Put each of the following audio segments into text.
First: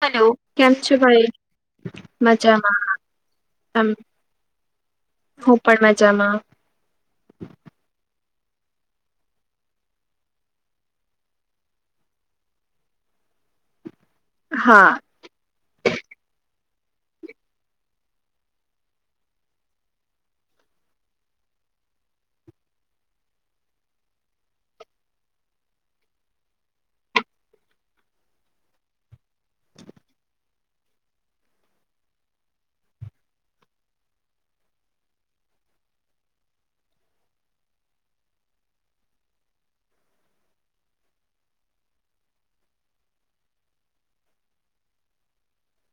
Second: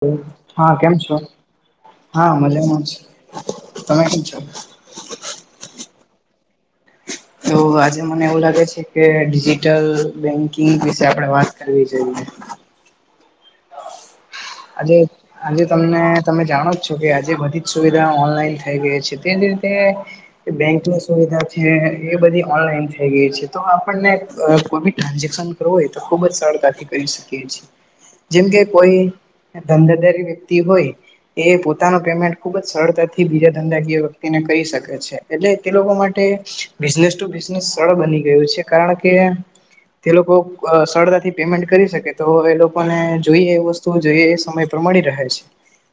Hello કેમ છો ભાઈ હા છે મજામાં. તમે કેમ છો હું પણ મજામાં. તો આજે મને એવું લાગે છે કે ડિજિટલ બેન્કિંગ વિશે આપડે વાત કરવી જોઈએ. હા આજે આજે તમને તમે જાણો છો કે આજે બધી જ સુવિધા ઓનલાઈન થઈ ગઈ છે તે જ રીતે બેંકની સુવિધા છે એ બધી ઓનલાઈન થઈ ગઈ છે તો આપણને કોઈ બી ટ્રાન્ઝેક્શન તો ખુબ જ સરળતાથી કરી શકીએ છીએ જેમકે કોઈ ધંધારી વ્યક્તિ હોય એ પોતાનો પેમેન્ટ ખુબ જ સરળતાથી બીજા ધંધાકીય વ્યક્તિને કરી શકે છે. એટલે તે લોકો માટે બિઝનેસ ટુ બિઝનેસ સરળ બની ગયું છે કારણ કે તે લોકો સરતાથી પેમેન્ટ કરી શકે તો એ લોકોને જોઈએ એ વસ્તુ જોઈએ સમય પ્રમાણી રહે છે.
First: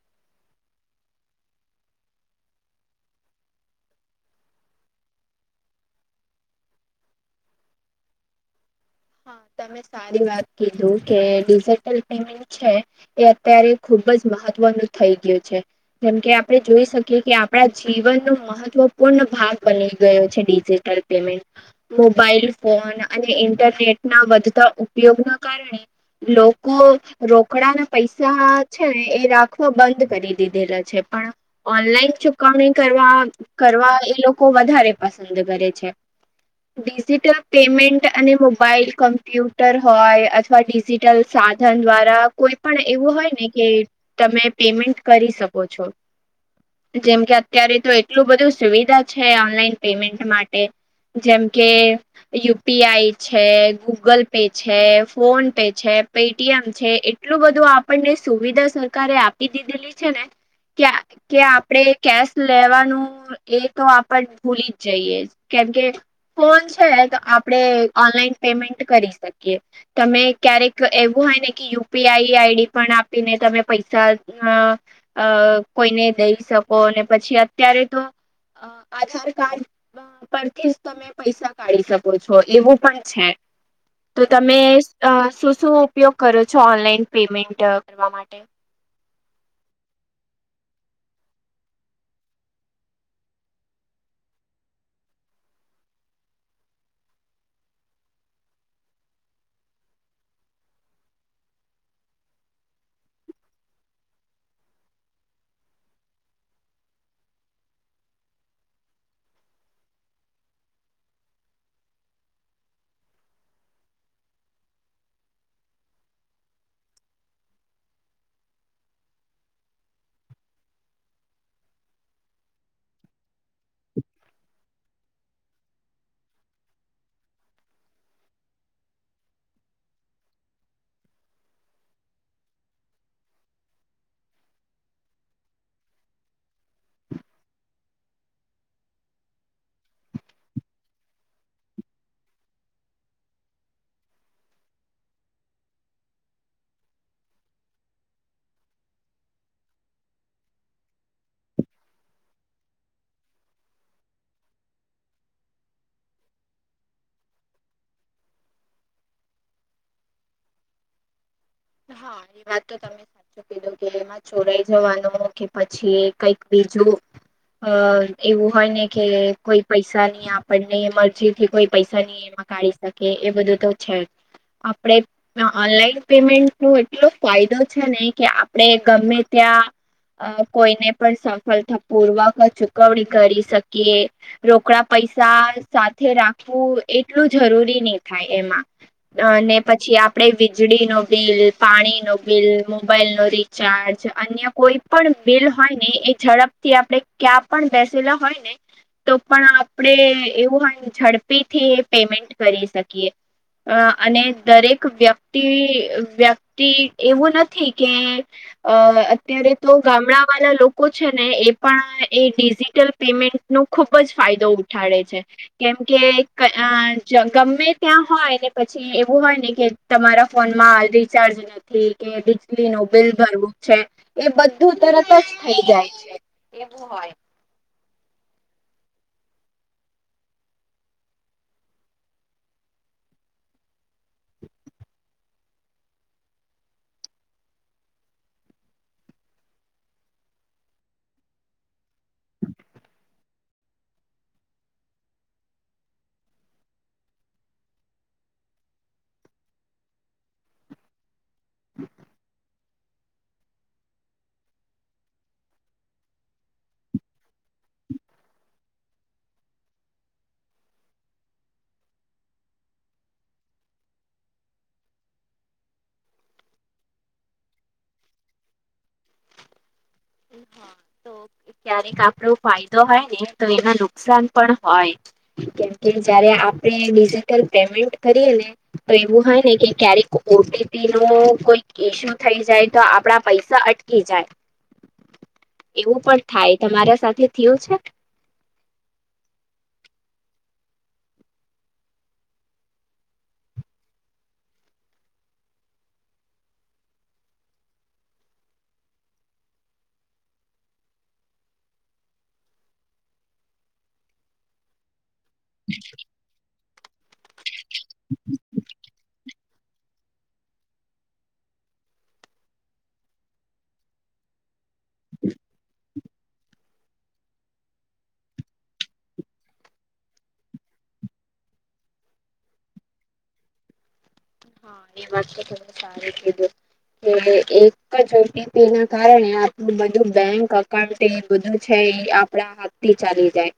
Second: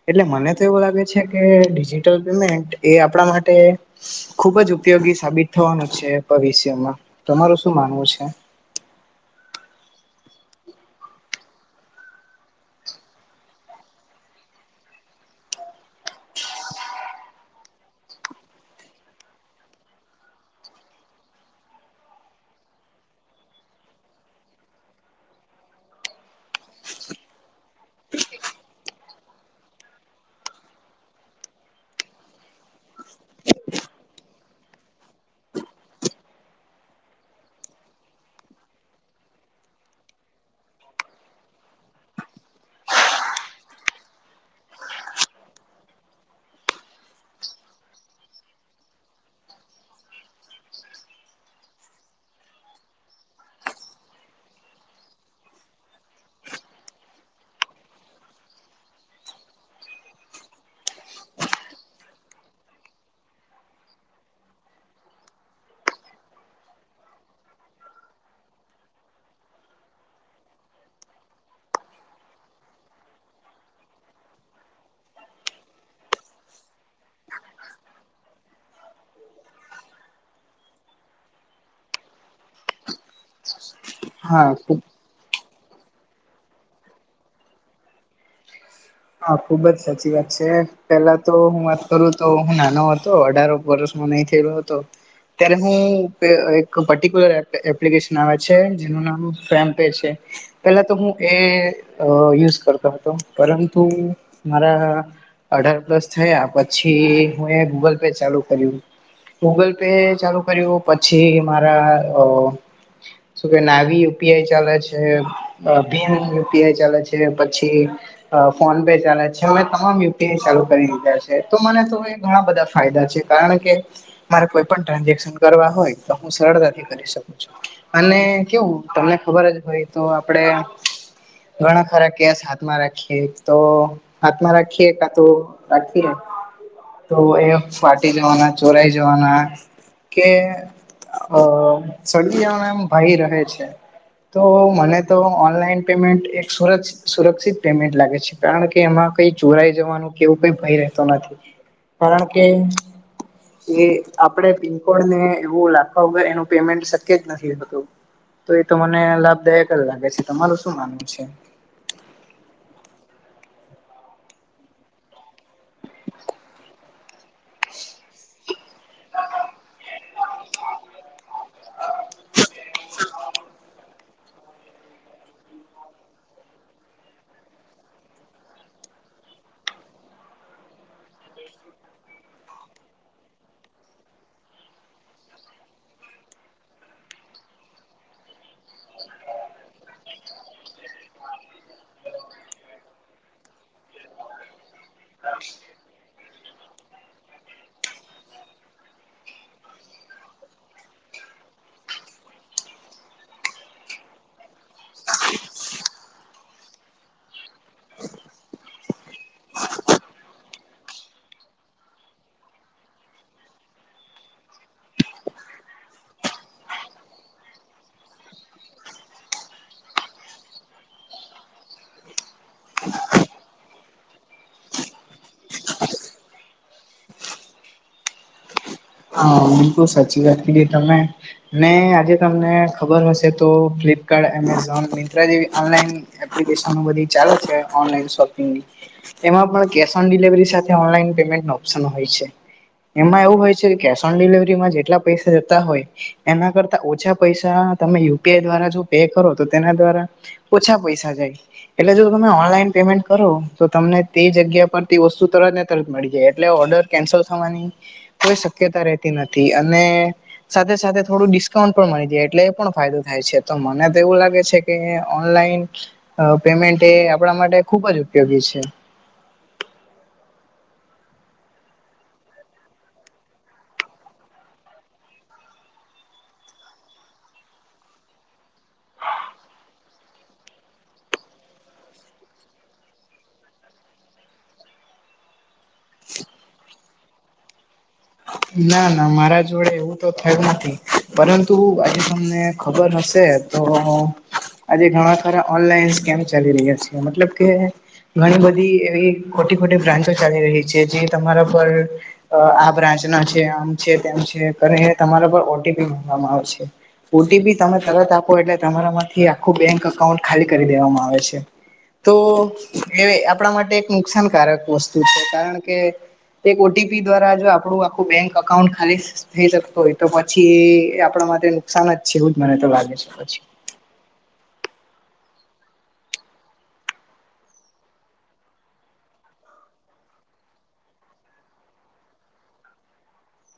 એટલે મને તો એવું લાગે છે કે ડિજિટલ પેમેન્ટ એ આપણા માટ ખુબ જ ઉપયોગી સાબિત થવાનું છે ભવિષ્યમાં તમારું શું માનવું છે? હા તમે સારી વાત કીધું કે ડિજિટલ પેમેન્ટ છે એ અત્યારે ખુબ જ મહત્વનું થઈ ગયું છે. જેમકે આપણે જોઈ શકીએ કે આપણા જીવનનો મહત્વપૂર્ણ ભાગ બની ગયો છે ડિજિટલ પેમેન્ટ મોબાઇલ ફોન અને ઇન્ટરનેટ ના વધતા ઉપયોગ ના કારણે લોકો રોકડા ના પૈસા છેને એ રાખવા બંધ કરી દીધેલા છે પણ ઓનલાઈન ચુકવણી કરવા કરવા એ લોકો વધારે પસંદ કરે છે. ડિજિટલ પેમેન્ટ અને મોબ મોબાઈલ કમ્પ્યુટર હોય અથવા ડિજિટલ સાધન દ્વારા કોઈ પણ એવું હોય ને કે તમે પેમેન્ટ કરી શકો છો. જેમ કે અત્યારે તો એટલું બધું સુવિધા છે ઓનલાઈન પેમેન્ટ માટે જેમ કે યુપીઆઈ છે, ગૂગલ પે છે, ફોન પે છે, પેટીએમ છે. એટલું બધું આપણને સુવિધા સરકારે આપી દીધેલી છે ને કે આપડે કેશ લેવાનું એ તો આપણ ભૂલી જ જઈએ કેમકે ફોન છે તો આપડે ઓનલાઈન પેમેન્ટ કરી શકીએ. તમે ક્યારેક એવું હોય ને કે યુપીઆઈ આઈડી પણ આપીને તમે પૈસા અ અ કોઈને દઈ શકો અને પછી અત્યારે તો અ આધાર કાર્ડ પરથી જ તમે પૈસા કાઢી શકો છો એવું પણ છે તો હા તમે ખુબ અ શું શું ઉપયોગ કરો છો ઓનલાઈન પેમેન્ટ કરવા માટે? હા ખુબ જ સાચી વાત છે પેલા તો હું વાત કરું તો હું નાનો હતો અઢાર વર્ષ નહીં થયેલો હતો અ્યારે હું પે અ એક પર્ટિક્યુલર એપ એપ્લિકેશન આવે છે જેનું નામ ફમ પે છે પેલા તો હું એ અ યુઝ કરતો હતો પરંતુ મારા અઢાર પ્લસ થયા પછી હુ એ ગૂગલ પે ચાલુ કર્યું ગૂગલ પે ચાલુ કર્યું પછી મારા અ શું કે ના આવી યુપીઆઈ ચાલે છે ભીમ યુપીઆઈ ચાલે છે પછી અ ફોન પે ચાલે છે મે તમામ યુપીઆઈ ચાલુ કરી દીધા છે તો મને તો ઘણા બધા ફાયદા છે કારણ કે મારે કોઈ પણ ટ્રાન્ઝેક્શન કરવા હોય તો હું સરળતાથી કરી શકું છું અને કેવું તમને ખબર જ હોયે તો આપડે ઘણા ખરા કેસ હાથમાં રાખીએ તો હાથમાં રાખીએ કા તો રાખીએ તો એ ફાટી જવાના ચોરાઈ જવાના કે અ સડગી જવાનાં એમ ભઈ રહે છે તો મને તો ઓનલાઈન પેમેન્ટ એકર સુર સુરક્ષિત પેમેન્ટ લાગે છે કારણ કે એમાં કઈ ચોરાઈ જવાનું કેવું કઈ ભય રહેતો નથી કારણ કે એ આપણે પિનકોડને એવું લખવા વગર એનું પેમેન્ટ શક્ય જ નથી હોતું તો એ તો મને લાભદાયક જ લાગે છે તમારું શું માનવું છે હા એ વાત તો તમે સાચું કીધું કે એમાં ચોરાઈ જવાનું કે પછી કઈક બીજું અ એવું હોય ને કે કોઈ પૈસા ની આપણને મરજી થી કોઈ પૈસા ની કાઢી શકે એ બધું તો છે આપણે ઓનલાઈન પેમેન્ટ તો એટલો ફાયદો છે ને કે આપડે ગમે ત્યાં અ કોઈને પણ સફળતાપૂર્વક ચૂકવણી કરી શકીએ રોકડા પૈસા સાથે રાખવું એટલું જરૂરી નહી થાય એમાં અને પછી આપડે વીજળી નો બિલ પાણી નો બિલ મોબાઈલ નો રિચાર્જ અન્ય કોઈ પણ બિલ હોય ને એ ઝડપ થી આપણેે ક્યાં પણ બેસેલા હોય ને તો પણ આપડે એવું હોયે ને ઝડપી થી પેમેન્ટ કરી શકીએ અ અને દરેક વ્યક્તિ વ્યક્તિ એવું નથી કે અ અત્યારે તો ગામડા વાળા લોકો છે ને એ પણ એ ડિજિટલ પેમેન્ટ નો ખુબ જ ફાયદો ઉઠાડે છે કેમ કે અ ગમે ત્યાં હોય ને પછી એવું હોય ને કે તમારા ફોન માં રી ચાર્જ જ નથી કે વીજળ નું બિલ ભરવું છે એ બધું તરત જ થઈ જાય છે એવું હોય હ બિલકુલ સાચી વાત કીથી તમે ને આજે તમને ખબર હશે તો ફ્લિપકાર્ટ એમેઝોન મિન્ટ્ર જેવી ઓનલાઈન એપ્લિકેશન ઓ બધી ચાલે છે ઓનલાઈન શોપિંગ ની એમાં પણ કેશ ઓન ડિલવરી સાથે ઓનલાઈન પેમેન્ટ નો ઓપ્શન હોય છે એમાં એવું હોય છે કેશ ઓન ડિલવરીમાં જેટલા પૈસા રહેતા હોય એના કરતા ઓછા પૈસા તમે યુપીઆઈ દ્વારા જો પે કરો તો તેના દ્વારા ઓછા પૈસા જાય એટલે જો તમે ઓનલાઈન પેમેન્ટ કરો તો તમને તે જગ્યા પરથી વસ્તુ તરતને તરત મળી જાય એટલે ઓર્ડર કેન્સલ થવાની કોઈ શક્યતા રહેતી નથી અને સાથે સાથે થોડું ડિસ્કાઉન્ટ પણ મળી જાય એટલે એ પણ ફાયદો થાય છે તો મને તો એવું લાગે છે કે ઓનલાઈન પેમેન્ટ એ આપણા માટે ખુબ જ ઉપયોગી છે હા તો ક્યારેક આપડો ફાયદો હોય ને તો એમાં નુકસાન પણ હોય કેમકે જયારે આપડે ડિજિટલ પેમેન્ટ કરીએ ને તો એવું હોય ને કે ક્યારેક ઓટીપી નો કોઈ ઈસ્યુ થઈ જાય તો આપડા પૈસા અટ કી જાય એવું પણ થાય તમારા સાથે થયું છે ના ના મારા જોડે એવું તો થયું નથી પરંતુ આ તમને ખબર હશે તો આજે ઘણા ખાર ઓનલાઈન સ્કેમ ચાલી રહ્યા છેી મતલબ કે ઘણી બધી એવી ખોટી ખોટી બ્રાન્ચો ચાલી રહી છે જે તમારા પર આ બ્રાન્ચ ના છે આમ છે તેમ છે તમારા પર ઓટીપી મગવામાં આવે છે ઓટીપી તમે તરત આપો એટલે તમારા માંથી આખું બેંક અકાઉન્ટ ખાલી કરી દેવામાં આવે છે તો એ આપણા માટે એક નુકસાનકારક વસ્તુ છે કારણ કે એક ઓટીપી દ્વારા જો આપણું આખું બેંક અકાઉન્ટ ખાલી થઈ શકતો હોય તો પછી એ આપણા માટે નુકસાન જ છે એું જ મને તો લાગે છે પછી હા એ વાત તો થને સારું કીધું એ એક જી પી ના કારણે આપણું બધું બેંક અકાઉન્ટ તે બધું છે એ આપડા હાથ થી ચાલી જાય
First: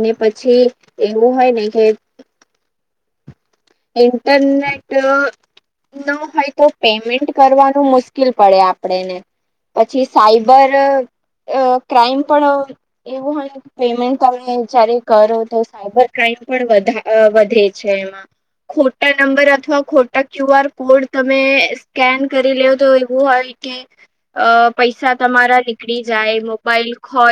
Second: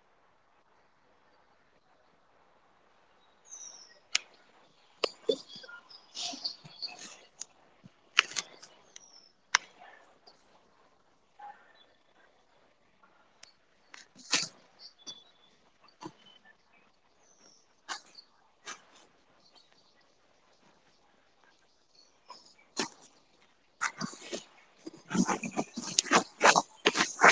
ને પછી એવું હોય ને કે ઇન્ટરનેટ ન હોય તો પેમેન્ટ કરવાનું મુશ્કેલ પડે આપણેેને પછી સાઈબર ક્રાઈમ પણ એવું હોય પેમેન્ટ તમે જયારે કરો તો સાયબર ક્રાઈમ પણ વધે છે એમાં ખોટા નંબર અથવા ખોટા ક્યુ આર કોડ તમે સ્કેન કરી લે તો એવું હોય કે અ પૈસા તમારા નીકળી જાય મોબાઈલ ખય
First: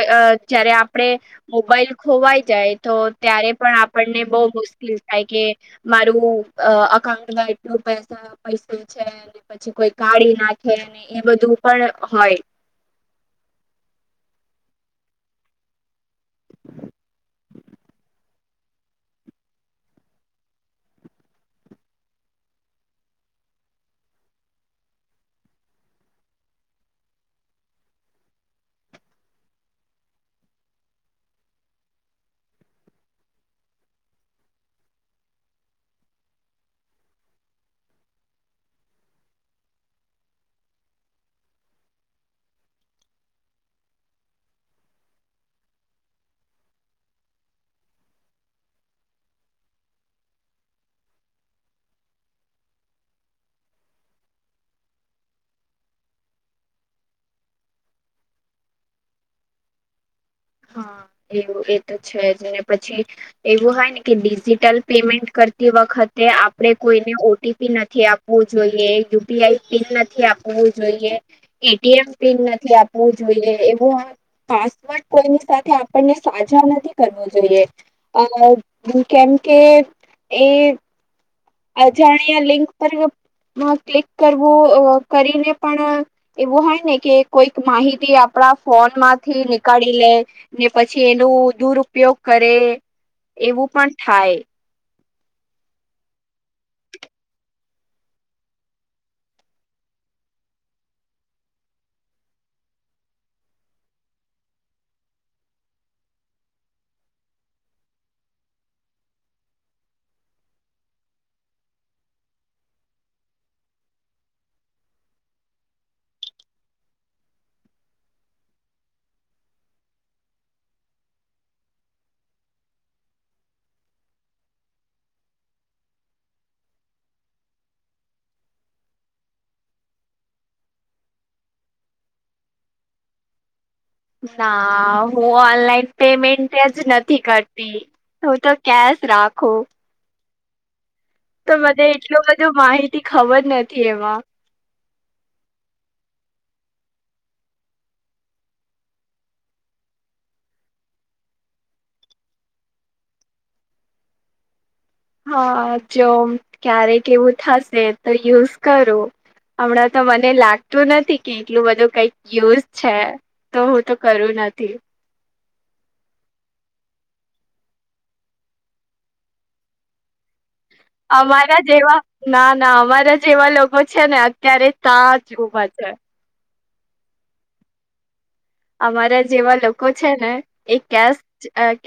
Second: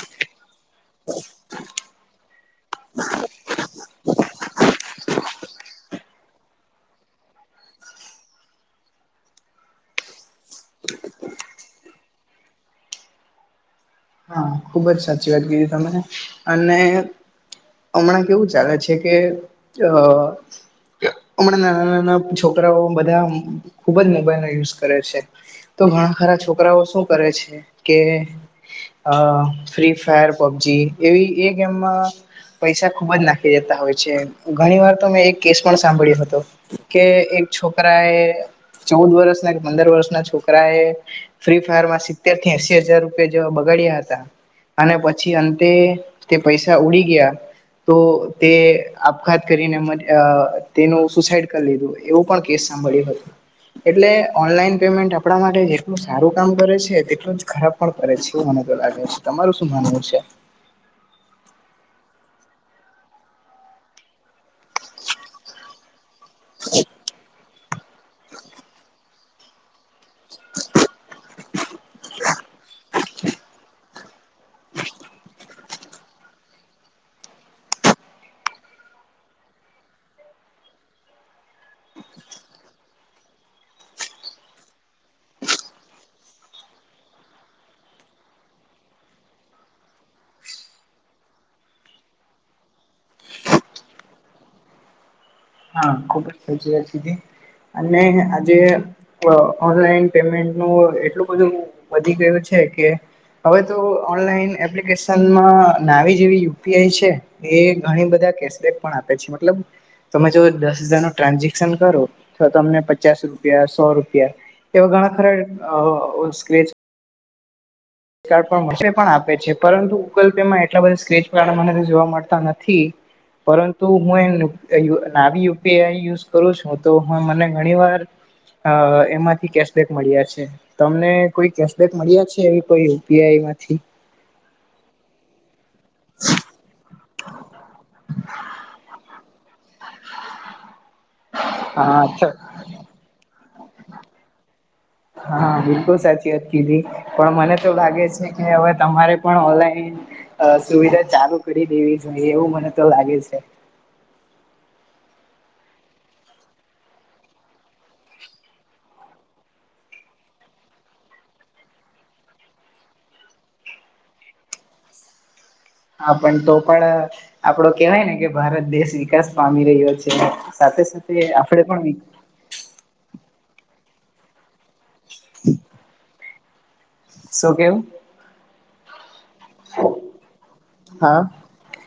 જય્યારે આપડણે મોબાઈલ ખોવાઈ જાય તો ત્યારે પણ આપણને બહુ મુશ્કેલ થાય કે એટલું અકાઉન્ટમાં એટલું પસા પૈસે છે [unintelligible] પછી કોઈ કાઢી નાખે એ બધું પણ હોય હા ખુબ જ સાચી વાત ક તને અને હમણાં કેવું છે કે અ હમણાં નાના નાના છોકરાઓ બધા ખુબ જ મોબાઈલ ન યુઝ કરે છે તો ઘણા ખરા છોકરાઓ શું કરે છે કે અ ફ્રી ફાયર પબજી એવી એ ગેમમાં પૈસા ખુબ જ નાખી દેતા હોય છે ઘણી વાર તો મેં એક કેસ પણ સાંભળ્યો હતો કે એક છોકરા એ ચૌદ વર્ષ ના કે પંદર વર્ષ ના છોકરા એ ફ્રી ફાયર માં સિત્તેર થી એસી હજાર રૂપિયા જેવા બગાડ્યા હતા અને પછી અંતે તે પૈસા ઉડી ગયા તો તે આપઘાત કરીને તેનું સુસાઈડ કરી લીધું એવું પણ કેસ સાંભળ્યું હતોું એટલે ઓનલાઈન પેમેન્ટ આપણા માટે જેટલું સારું કામ કરે છે તેટલું જ ખરાબ પણ કરે છે મ લાગે છે તમારું શું માનવું છે હા એવું એ તો છે જ ને પછી એવું હોય ને કે ડિજિટલ પેમેન્ટ કરતી વખતે આપણે કોઈ ઓટીપી નથી આપવું જોઈએ યુપીઆઈ પિન નથી આપવું જોઈએ એટીએમ પિન નથી આપવું જોઈએ એવું પાસવર્ડ કોઈની સાથે આપણને સાજા નથી કરવો જોઈએ અ કેમ કે એ અજાણ્યા લિંક પર ક્લિક કરવું કરીને પણ એવું હોય ને કે કોઈક માહિતી આપણા ફોન માંથી નીકાળી લે ને પછી એનું દુરપયોગ કરે એવું પણ થાય હા ખુબ જ સચી વાતીધી અને આજે ઓનલાઈન પેમેન્ટ ન એટલું બધું વધી ગયું છે કે હવે તો ઓનલાઈન એપ્લિકેશનમાં નાવી જેવી યુપીઆઈ છે એ ઘણી બધા કેશબેક પણ આપે છે મતલબ તમે જો દસ હજાર નું ટ્રાન્ઝેક્શન કરો તો અમને પચાસ રૂપિયા સો રૂપિયા એવા ઘણા ખરા સ્કચ પણ આપે છે પરંતુ ગુગલ પેમાં એટલા બધા સ્ક્રેચ કાર્ડ મને જોવા મળતા નથી પરંતુ હું યુપીઆઈ યુઝ કરું છું તો હ મને ઘણી વાર અ એમાંથી કેશબેક મળ્યા છે તમને કોઈ કેશબેક મળ્યા છે કોઈ યુપીઆઈમાંથી ના ઓનલાઈન પેમેન્ટ જ નથી કરતી હું તો કેશ રાખો તો મને એટલું હા બધું માહિતી ખબર નથી એમાં હા બિલકુલ સાચી વાત કીધી પણ મને તો લાગે છે કે હવે તમારે પણ ઓનલાઈન અ સુવિધા ચાલુ કરી દેવી જોઈએ એવું મને તો લાગે છે હા જો ક્યારેક એવું થશે તો યુઝ કરું હમણાં તો મને લાગતું નથી કે એટલું બધું કઈક યુઝ છે તો હું તો કરું નથી હા પણ તો પણ આપડો કેવાય ને કે ભારત દેશ વિકાસ પામી રહ્યો છે સાથે સાથે અમારા આપડે પણ જેવા ના ના અમારા જેવા લોકો છે ને અત્યારે સાજ ઉભા છે. શું કેમ? અમારા જેવા લોકો છે ને એ કેસ હા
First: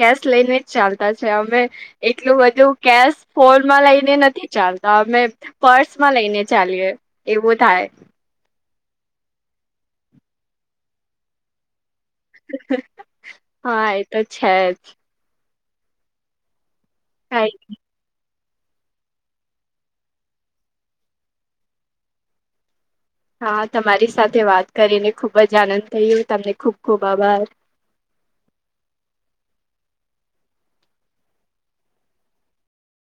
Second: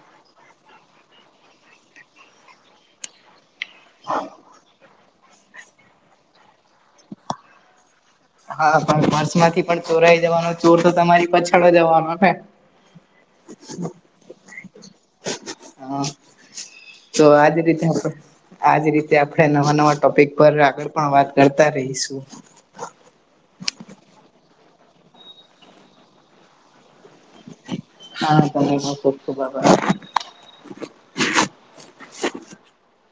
કેશ લઈને જ ચાલતા છે, અમે એટલું બધું કેશ ફોનમાં લઈને નથી ચાલતા, અમે પર્સમાં લઈને ચાલીએ એવું થાય. હા પણ પર્સમાંથી પણ ચોરાઈ જવાનો ચોર તો તમારી પાછળ જ આવાનો ને. હા એતો છે જ. હા તો કઈ આજ રીતે આપ આજ રીતે આપણે નવા નવા ટોપિક પર આગળ પણ વાત કરતા રહીશું. હા તમારી સાથે વાત કરીને ખૂબ જ આનંદ થયો, તમને ખૂબ ખૂબ આભાર. હા તમને પણ ખૂબ ખૂબ આભાર.